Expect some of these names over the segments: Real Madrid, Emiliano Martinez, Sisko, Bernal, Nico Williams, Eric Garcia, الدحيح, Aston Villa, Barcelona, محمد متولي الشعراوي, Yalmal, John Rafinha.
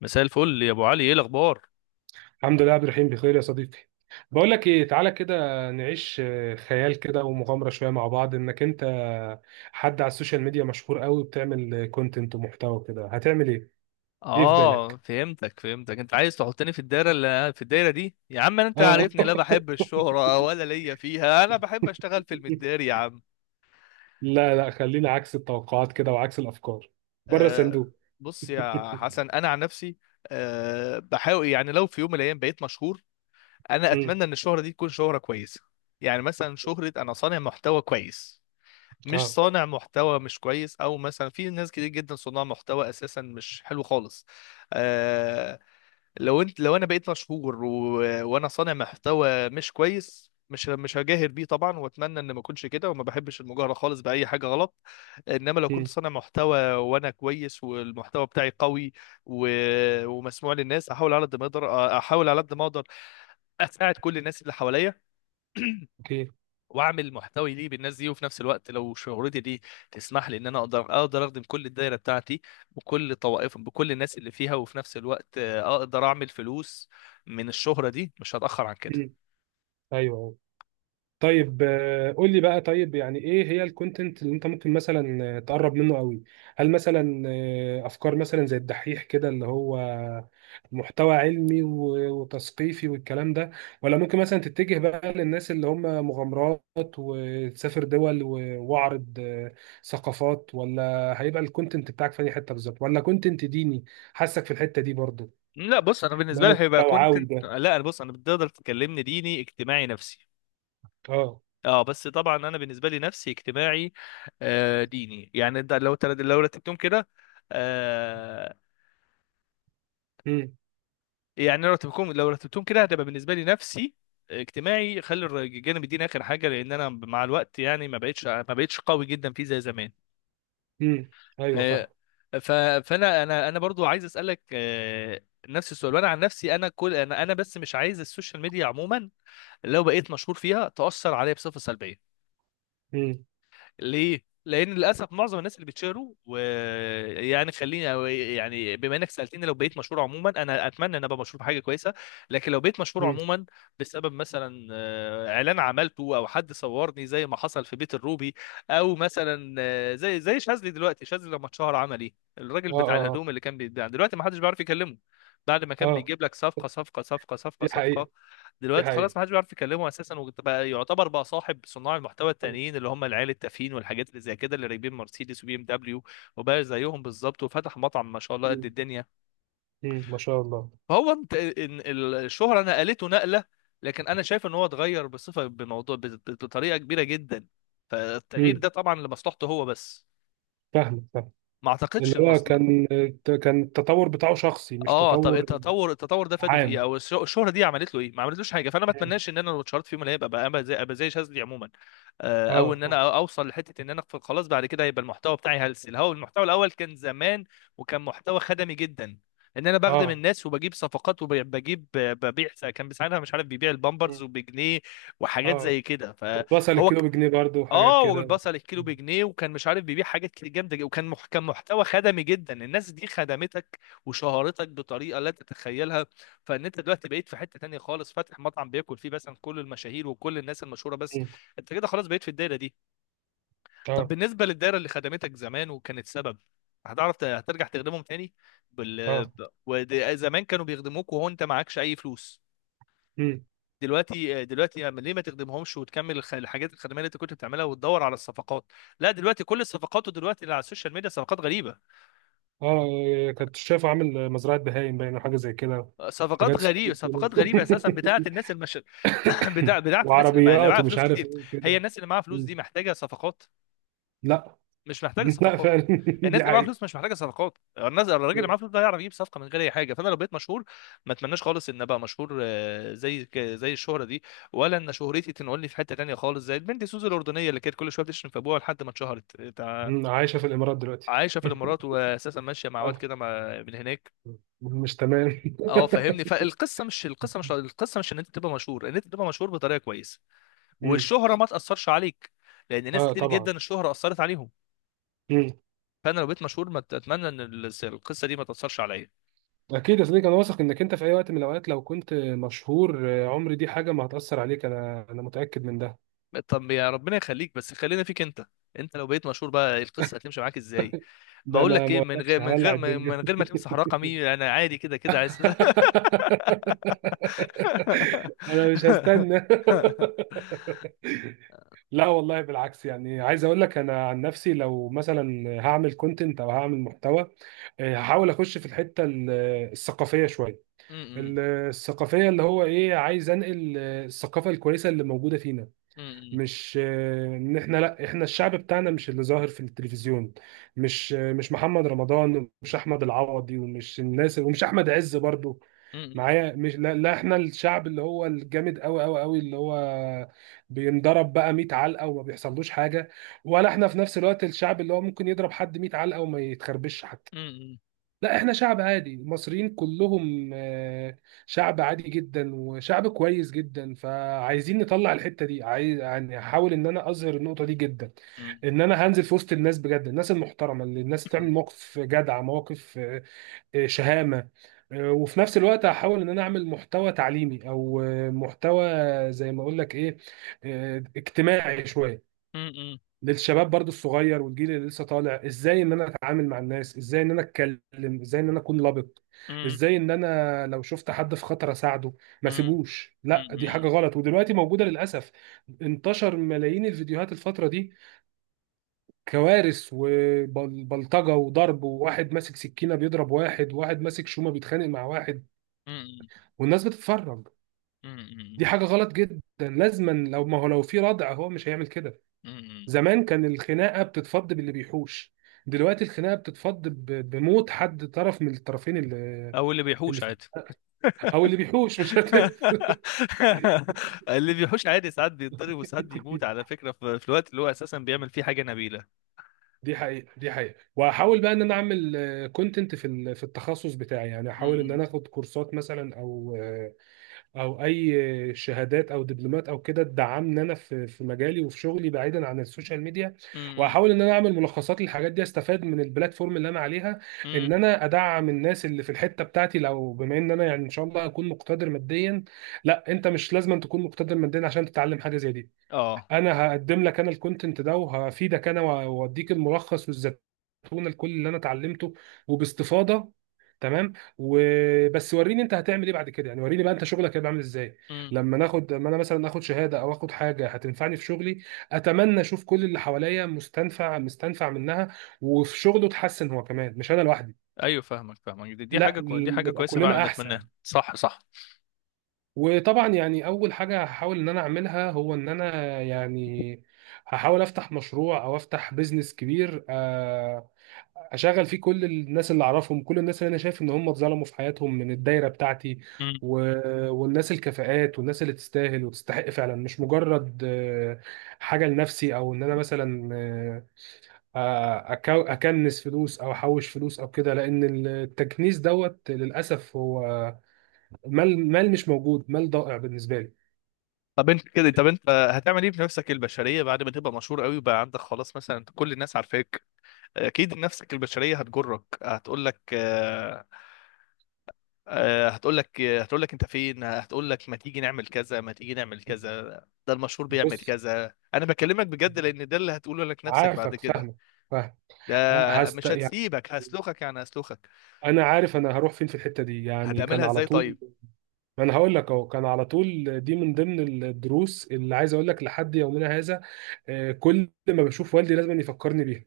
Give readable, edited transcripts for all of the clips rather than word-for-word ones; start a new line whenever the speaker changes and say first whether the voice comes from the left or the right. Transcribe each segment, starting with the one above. left: مساء الفل يا ابو علي، ايه الاخبار؟
right: الحمد لله يا عبد الرحيم، بخير يا صديقي. بقول لك ايه، تعالى كده نعيش خيال كده ومغامره شويه مع بعض، انك انت حد على السوشيال ميديا مشهور قوي وبتعمل كونتنت ومحتوى كده، هتعمل ايه؟ ايه في
left: اه
right: بالك؟
left: فهمتك فهمتك، انت عايز تحطني في الدايره، في الدايره دي يا عم. انت
right: اه.
left: عارفني، لا بحب الشهره ولا ليا فيها، انا بحب اشتغل في المداري يا عم.
right: لا لا، خلينا عكس التوقعات كده وعكس الافكار، بره
left: آه
right: الصندوق.
left: بص يا حسن، انا عن نفسي بحاول، يعني لو في يوم من الايام بقيت مشهور، انا
right: مم.
left: اتمنى ان الشهره دي تكون شهره كويسه. يعني مثلا شهره انا صانع محتوى كويس، مش
right: اه.
left: صانع محتوى مش كويس، او مثلا في ناس كتير جدا صناع محتوى اساسا مش حلو خالص. آه، لو انا بقيت مشهور وانا صانع محتوى مش كويس، مش هجاهر بيه طبعا، واتمنى ان ما اكونش كده، وما بحبش المجاهره خالص باي حاجه غلط. انما لو كنت
right: مم.
left: صانع محتوى وانا كويس والمحتوى بتاعي قوي و... ومسموع للناس، احاول على قد ما اقدر، احاول على قد ما اقدر اساعد كل الناس اللي حواليا،
right: اوكي.
left: واعمل محتوي ليه بالناس دي. وفي نفس الوقت لو شهرتي دي تسمح لي ان انا اقدر اخدم كل الدايره بتاعتي، وكل طوائف بكل الناس اللي فيها. وفي نفس الوقت اقدر اعمل فلوس من الشهره دي، مش هتاخر عن كده.
right: مم. ايوه، أيوه. طيب قول لي بقى، طيب يعني ايه هي الكونتنت اللي انت ممكن مثلا تقرب منه قوي؟ هل مثلا افكار مثلا زي الدحيح كده اللي هو محتوى علمي وتثقيفي والكلام ده؟ ولا ممكن مثلا تتجه بقى للناس اللي هم مغامرات وتسافر دول واعرض ثقافات؟ ولا هيبقى الكونتنت بتاعك في اي حته بالظبط؟ ولا كونتنت ديني حاسك في الحته دي برضو؟
left: لا بص انا
right: اللي
left: بالنسبه
right: هو
left: لي هيبقى
right: التوعوي
left: كونتنت
right: ده.
left: لا بص، انا بتقدر تكلمني ديني، اجتماعي، نفسي.
right: اه.
left: اه بس طبعا انا بالنسبه لي نفسي، اجتماعي، ديني. يعني ده لو لو رتبتهم كده،
right: امم.
left: يعني لو رتبتهم كده هتبقى بالنسبه لي نفسي، اجتماعي. خلي الجانب الديني اخر حاجه، لان انا مع الوقت يعني ما بقتش قوي جدا فيه زي زمان.
right: امم. ايوه فاهم.
left: آه، ف فانا انا انا برضو عايز اسالك نفس السؤال. وانا عن نفسي، انا كل انا انا بس، مش عايز السوشيال ميديا عموما. لو بقيت مشهور فيها، تاثر عليا بصفه سلبيه.
right: امم.
left: ليه؟ لان للاسف معظم الناس اللي بتشهروا، ويعني خليني، أو يعني بما انك سالتني، لو بقيت مشهور عموما، انا اتمنى ان ابقى مشهور بحاجه كويسه. لكن لو بقيت مشهور
right: امم.
left: عموما بسبب مثلا اعلان عملته، او حد صورني زي ما حصل في بيت الروبي، او مثلا زي شاذلي. دلوقتي شاذلي لما اتشهر عمل ايه؟ الراجل
right: اه
left: بتاع
right: اه آه.
left: الهدوم اللي كان بيتباع، دلوقتي ما حدش بيعرف يكلمه، بعد ما كان
right: اه
left: بيجيب لك صفقه صفقه صفقه صفقه
right: دي
left: صفقه.
right: حقيقة. دي
left: دلوقتي
right: حقيقة.
left: خلاص ما حدش بيعرف يكلمه اساسا، وبقى يعتبر بقى صاحب صناع المحتوى التانيين، اللي هم العيال التافهين والحاجات اللي زي كده، اللي راكبين مرسيدس وبي ام دبليو، وبقى زيهم بالظبط، وفتح مطعم ما شاء الله قد
right: مم.
left: الدنيا.
right: مم. ما شاء الله.
left: فهو انت، إن الشهرة نقلته نقلة. لكن انا شايف ان هو اتغير بطريقة كبيرة جدا. فالتغيير
right: مم.
left: ده طبعا لمصلحته هو بس،
right: فاهم فاهم.
left: ما
right: اللي
left: اعتقدش.
right: هو كان، كان التطور بتاعه شخصي، مش
left: اه، طب
right: تطور
left: التطور، ده فاده في ايه؟
right: عام.
left: او الشهره دي عملت له ايه؟ ما عملتلوش حاجه. فانا ما
right: مم.
left: اتمناش ان انا لو اتشهرت في يوم من الايام ابقى زي شاذلي عموما.
right: اه
left: او ان انا
right: اه
left: اوصل لحته ان انا خلاص بعد كده هيبقى المحتوى بتاعي هلس. هو المحتوى الاول كان زمان، وكان محتوى خدمي جدا، ان انا بخدم
right: اه.
left: الناس وبجيب صفقات، ببيع. كان ساعتها مش عارف بيبيع البامبرز
right: مم.
left: وبجنيه، وحاجات
right: اه،
left: زي كده.
right: وصل
left: فهو،
right: الكيلو بجنيه برضه وحاجات
left: اه،
right: كده.
left: والبصل الكيلو بجنيه، وكان مش عارف بيبيع حاجات كتير جامده جدا. وكان كان محتوى خدمي جدا. الناس دي خدمتك وشهرتك بطريقه لا تتخيلها. فان انت دلوقتي بقيت في حته تانية خالص، فاتح مطعم بياكل فيه مثلا كل المشاهير وكل الناس المشهوره بس.
right: مم.
left: انت كده خلاص بقيت في الدايره دي. طب
right: اه
left: بالنسبه للدايره اللي خدمتك زمان وكانت سبب، هتعرف هترجع تخدمهم تاني؟
right: اه.
left: زمان كانوا بيخدموك وهو انت معكش اي فلوس.
right: مم.
left: دلوقتي، أما ليه ما تخدمهمش، وتكمل الحاجات الخدميه اللي انت كنت بتعملها، وتدور على الصفقات؟ لا، دلوقتي كل الصفقات دلوقتي اللي على السوشيال ميديا،
right: اه كنت شايفه عامل مزرعة بهايم باين أو حاجة زي كده، حاجات 600 كيلو
left: صفقات غريبه اساسا، بتاعه الناس المش بتاعه الناس اللي
right: وعربيات
left: معاها
right: ومش
left: فلوس
right: عارف
left: كتير.
right: ايه
left: هي
right: كده.
left: الناس اللي معاها فلوس
right: مم.
left: دي محتاجه صفقات؟
right: لا.
left: مش محتاج
right: لا
left: صفقات.
right: فعلا.
left: الناس
right: دي
left: اللي معاها
right: حقيقة.
left: فلوس مش محتاجه صفقات. الناس، الراجل اللي معاه فلوس ده هيعرف يجيب صفقه من غير اي حاجه. فانا لو بقيت مشهور، ما اتمناش خالص ان ابقى مشهور، زي الشهره دي، ولا ان شهرتي تنقلني في حته تانيه خالص، زي البنت سوزي الاردنيه اللي كانت كل شويه بتشتم في ابوها لحد ما اتشهرت
right: مم، عايشة في الإمارات دلوقتي.
left: عايشه في الامارات، واساسا ماشيه مع واد
right: آه،
left: كده من هناك.
right: مش تمام.
left: اه فاهمني، فالقصه مش ان انت تبقى مشهور بطريقه كويسه،
right: مم.
left: والشهره ما تاثرش عليك، لان ناس
right: اه
left: كتير
right: طبعا.
left: جدا الشهره اثرت عليهم.
right: مم.
left: فانا لو بقيت مشهور، ما اتمنى ان القصه دي ما تاثرش عليا.
right: اكيد يا صديقي، انا واثق انك انت في اي وقت من الاوقات لو كنت مشهور عمري دي حاجه ما هتاثر عليك، انا متاكد من ده.
left: طب يا ربنا يخليك، بس خلينا فيك انت، انت لو بقيت مشهور بقى، القصه هتمشي معاك ازاي؟
right: ده
left: بقول
right: انا
left: لك ايه،
right: ما
left: من غير
right: اقولكش
left: من
right: هولع
left: غير من من
right: الدنيا.
left: غير ما تمسح رقمي، انا عادي كده كده عايز
right: انا مش هستنى. لا والله بالعكس، يعني عايز اقول لك انا عن نفسي لو مثلا هعمل كونتنت او هعمل محتوى، هحاول اخش في الحته الثقافيه شويه.
left: م-
right: الثقافية اللي هو ايه، عايز انقل الثقافة الكويسة اللي موجودة فينا،
left: م-
right: مش ان احنا، لا احنا الشعب بتاعنا مش اللي ظاهر في التلفزيون. مش مش محمد رمضان ومش احمد العوضي ومش الناس ومش احمد عز برضو.
left: م- م-
right: معايا مش لا, لا احنا الشعب اللي هو الجامد قوي قوي قوي، اللي هو بينضرب بقى 100 علقة وما بيحصلوش حاجة، ولا احنا في نفس الوقت الشعب اللي هو ممكن يضرب حد 100 علقة وما يتخربش حتى.
left: م-
right: لا احنا شعب عادي، المصريين كلهم شعب عادي جدا وشعب كويس جدا، فعايزين نطلع الحتة دي. عايز يعني هحاول ان انا اظهر النقطة دي جدا،
left: م-
right: ان انا هنزل في وسط الناس بجد، الناس المحترمة اللي الناس تعمل مواقف جدعة، مواقف شهامة. وفي نفس الوقت هحاول ان انا اعمل محتوى تعليمي او محتوى، زي ما اقول لك ايه، اجتماعي شوية
left: م- م- م-
right: للشباب برضو الصغير والجيل اللي لسه طالع، ازاي ان انا اتعامل مع الناس، ازاي ان انا اتكلم، ازاي ان انا اكون لبق،
left: م- م-
right: ازاي ان انا لو شفت حد في خطر اساعده، ما
left: م- م-
right: سيبوش. لا
left: م-
right: دي
left: م-
right: حاجة غلط ودلوقتي موجودة للأسف. انتشر ملايين الفيديوهات الفترة دي، كوارث وبلطجة وضرب، وواحد ماسك سكينة بيضرب واحد، وواحد ماسك شومة بيتخانق مع واحد، والناس بتتفرج.
left: م-
right: دي
left: م-
right: حاجة غلط جدا، لازما لو، ما هو لو في ردع هو مش هيعمل كده.
left: م- م-
right: زمان كان الخناقه بتتفض باللي بيحوش، دلوقتي الخناقه بتتفض بموت حد طرف من الطرفين، اللي,
left: او اللي بيحوش
right: اللي
left: عادي.
right: او اللي بيحوش مش
left: اللي بيحوش عادي ساعات بيتضرب وساعات بيموت، على فكرة، في الوقت اللي هو أساسا بيعمل فيه حاجة نبيلة.
right: دي حقيقه دي حقيقه. واحاول بقى ان انا اعمل كونتنت في في التخصص بتاعي، يعني احاول ان
left: امم.
right: انا اخد كورسات مثلا او اي شهادات او دبلومات او كده تدعمني انا في في مجالي وفي شغلي بعيدا عن السوشيال ميديا.
left: امم.
right: واحاول ان انا اعمل ملخصات للحاجات دي، استفاد من البلاتفورم اللي انا عليها،
left: امم.
right: ان انا ادعم الناس اللي في الحته بتاعتي لو، بما ان انا يعني ان شاء الله اكون مقتدر ماديا. لا انت مش لازم أن تكون مقتدر ماديا عشان تتعلم حاجه زي دي.
left: اه.
right: انا هقدم لك انا الكونتنت ده وهفيدك انا، واوديك الملخص والزتونه لكل اللي انا اتعلمته وباستفاضه. تمام، وبس وريني انت هتعمل ايه بعد كده، يعني وريني بقى انت شغلك هيبقى عامل ازاي
left: امم.
right: لما ناخد، لما انا مثلا اخد شهاده او اخد حاجه هتنفعني في شغلي، اتمنى اشوف كل اللي حواليا مستنفع مستنفع منها وفي شغله اتحسن هو كمان مش انا لوحدي.
left: ايوه، فاهمك فاهمك،
right: لا
left: دي حاجة
right: نبقى
left: كويسة فعلا
right: كلنا احسن.
left: نتمناها. صح صح.
right: وطبعا يعني اول حاجه هحاول ان انا اعملها، هو ان انا يعني هحاول افتح مشروع او افتح بيزنس كبير اشغل فيه كل الناس اللي اعرفهم، كل الناس اللي انا شايف ان هم اتظلموا في حياتهم من الدايره بتاعتي،
left: امم.
right: و... والناس الكفاءات والناس اللي تستاهل وتستحق فعلا، مش مجرد حاجه لنفسي، او ان انا مثلا اكنس فلوس او احوش فلوس او كده، لان التكنيس دوت للاسف هو مال، مال مش موجود، مال ضائع بالنسبه لي.
left: طب انت هتعمل ايه بنفسك البشرية بعد ما تبقى مشهور قوي وبقى عندك خلاص مثلا كل الناس عارفاك؟ اكيد نفسك البشرية هتجرك، هتقول لك هتقول لك انت فين، هتقول لك ما تيجي نعمل كذا، ما تيجي نعمل كذا، ده المشهور بيعمل
right: بص،
left: كذا. انا بكلمك بجد، لان ده اللي هتقوله لك نفسك بعد
right: عارفك،
left: كده.
right: فاهمك. فاهم.
left: ده،
right: هست
left: مش
right: يعني.
left: هتسيبك، هسلخك يعني هسلخك.
right: انا عارف انا هروح فين في الحته دي، يعني كان
left: هتعملها
right: على
left: ازاي
right: طول،
left: طيب؟
right: ما انا هقول لك اهو. كان على طول دي من ضمن الدروس اللي عايز اقول لك لحد يومنا هذا، كل ما بشوف والدي لازم يفكرني بيها.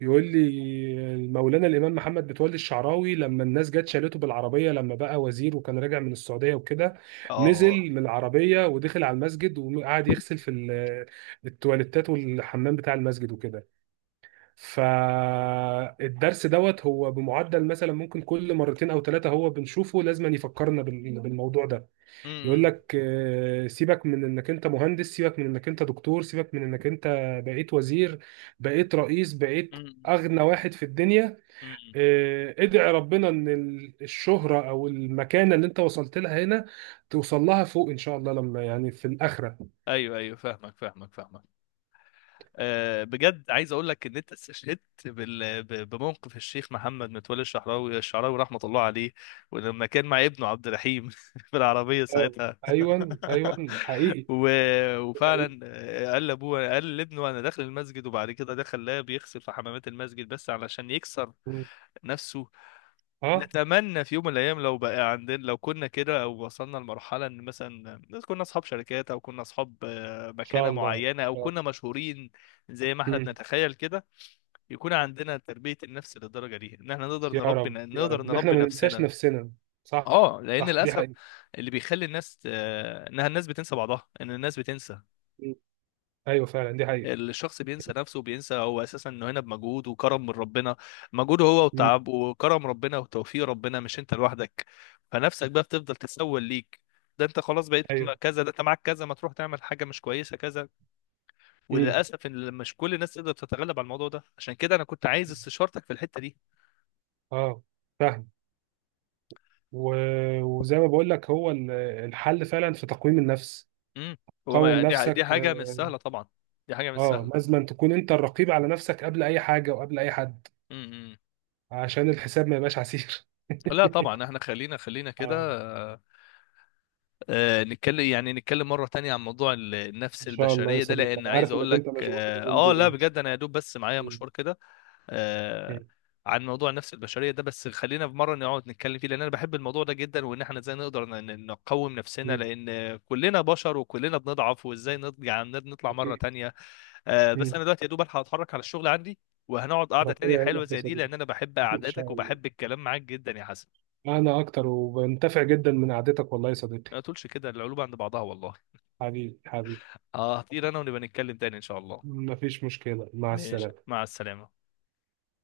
right: يقول لي مولانا الامام محمد متولي الشعراوي لما الناس جت شالته بالعربيه لما بقى وزير وكان راجع من السعوديه وكده،
left: اه.
right: نزل من العربيه ودخل على المسجد وقعد يغسل في التواليتات والحمام بتاع المسجد وكده. فالدرس دوت هو بمعدل مثلا ممكن كل مرتين او ثلاثه هو بنشوفه، لازم يفكرنا بالموضوع ده. يقول
left: امم.
right: لك سيبك من انك انت مهندس، سيبك من انك انت دكتور، سيبك من انك انت بقيت وزير، بقيت رئيس، بقيت
left: امم.
right: اغنى واحد في الدنيا.
left: أمم.
right: ادعي ربنا ان الشهره او المكانه اللي انت وصلت لها هنا، توصل لها فوق ان شاء الله لما يعني في الاخره.
left: ايوه ايوه، فاهمك فاهمك فاهمك. بجد عايز اقول لك ان انت استشهدت بموقف الشيخ محمد متولي الشعراوي رحمه الله عليه، ولما كان مع ابنه عبد الرحيم في العربيه
right: اه
left: ساعتها.
right: ايوه ايوه حقيقي. حقيقي.
left: وفعلا قال لابنه انا داخل المسجد، وبعد كده دخل لا بيغسل في حمامات المسجد بس علشان يكسر نفسه.
right: اه.
left: نتمنى في يوم من الايام لو بقى عندنا، لو كنا كده او وصلنا لمرحله ان مثلا كنا اصحاب شركات، او كنا اصحاب
right: ان شاء
left: مكانه
right: الله ان
left: معينه، او
right: شاء
left: كنا
right: الله.
left: مشهورين، زي ما احنا
right: مم.
left: بنتخيل كده، يكون عندنا تربيه النفس للدرجه دي، ان احنا
right: يا رب يا
left: نقدر
right: رب ان احنا
left: نربي
right: ما ننساش
left: نفسنا.
right: نفسنا. صح
left: اه لان
right: صح دي
left: للاسف،
right: حقيقة.
left: اللي بيخلي الناس انها الناس بتنسى بعضها، ان الناس بتنسى.
right: مم. ايوه فعلا دي حقيقة.
left: الشخص بينسى نفسه، وبينسى هو اساسا انه هنا بمجهود وكرم من ربنا، مجهوده هو
right: مم.
left: وتعب، وكرم ربنا وتوفيق ربنا، مش انت لوحدك. فنفسك بقى بتفضل تسول ليك: ده انت خلاص بقيت
right: ايوه.
left: كذا، ده انت معاك كذا، ما تروح تعمل حاجه مش كويسه كذا.
right: مم.
left: وللاسف ان مش كل الناس تقدر تتغلب على الموضوع ده، عشان كده انا كنت عايز استشارتك في الحته دي.
right: اه فاهم. و... وزي ما بقول لك هو الحل فعلا في تقويم النفس،
left: امم. هو
right: قوم
left: دي
right: نفسك.
left: حاجه مش سهله طبعا، دي حاجه مش
right: اه،
left: سهله.
right: لازم تكون انت الرقيب على نفسك قبل اي حاجة وقبل اي حد،
left: امم. امم.
right: عشان الحساب ما يبقاش عسير.
left: لا طبعا احنا خلينا خلينا كده
right: اه
left: نتكلم، يعني نتكلم مرة تانية عن موضوع النفس
right: ان شاء الله يا
left: البشرية ده،
right: صديقي،
left: لأن
right: انا
left: عايز
right: عارف
left: أقول
right: انك
left: لك
right: انت مشغول اليومين
left: لا
right: دول.
left: بجد أنا يا دوب بس معايا
right: مم.
left: مشوار كده. آه
right: مم.
left: عن موضوع النفس البشرية ده، بس خلينا في مرة نقعد نتكلم فيه، لأن أنا بحب الموضوع ده جدا، وإن إحنا إزاي نقدر نقوم نفسنا،
right: مم.
left: لأن كلنا بشر وكلنا بنضعف، وإزاي يعني نطلع مرة
right: اكيد.
left: تانية. بس أنا
right: مم.
left: دلوقتي يا دوب ألحق أتحرك على الشغل عندي، وهنقعد قعدة
right: ربنا
left: تانية حلوة
right: يعينك يا
left: زي دي،
right: صديقي.
left: لأن أنا بحب
right: ان شاء
left: قعداتك
right: الله.
left: وبحب الكلام معاك جدا يا حسن.
right: أنا أكتر وبنتفع جدا من قعدتك والله يا صديقي.
left: ما تقولش كده، القلوب عند بعضها والله.
right: حبيبي حبيبي.
left: اه، هطير انا، ونبقى نتكلم تاني ان شاء الله.
right: مفيش مشكلة، مع
left: ماشي،
right: السلامة.
left: مع السلامة.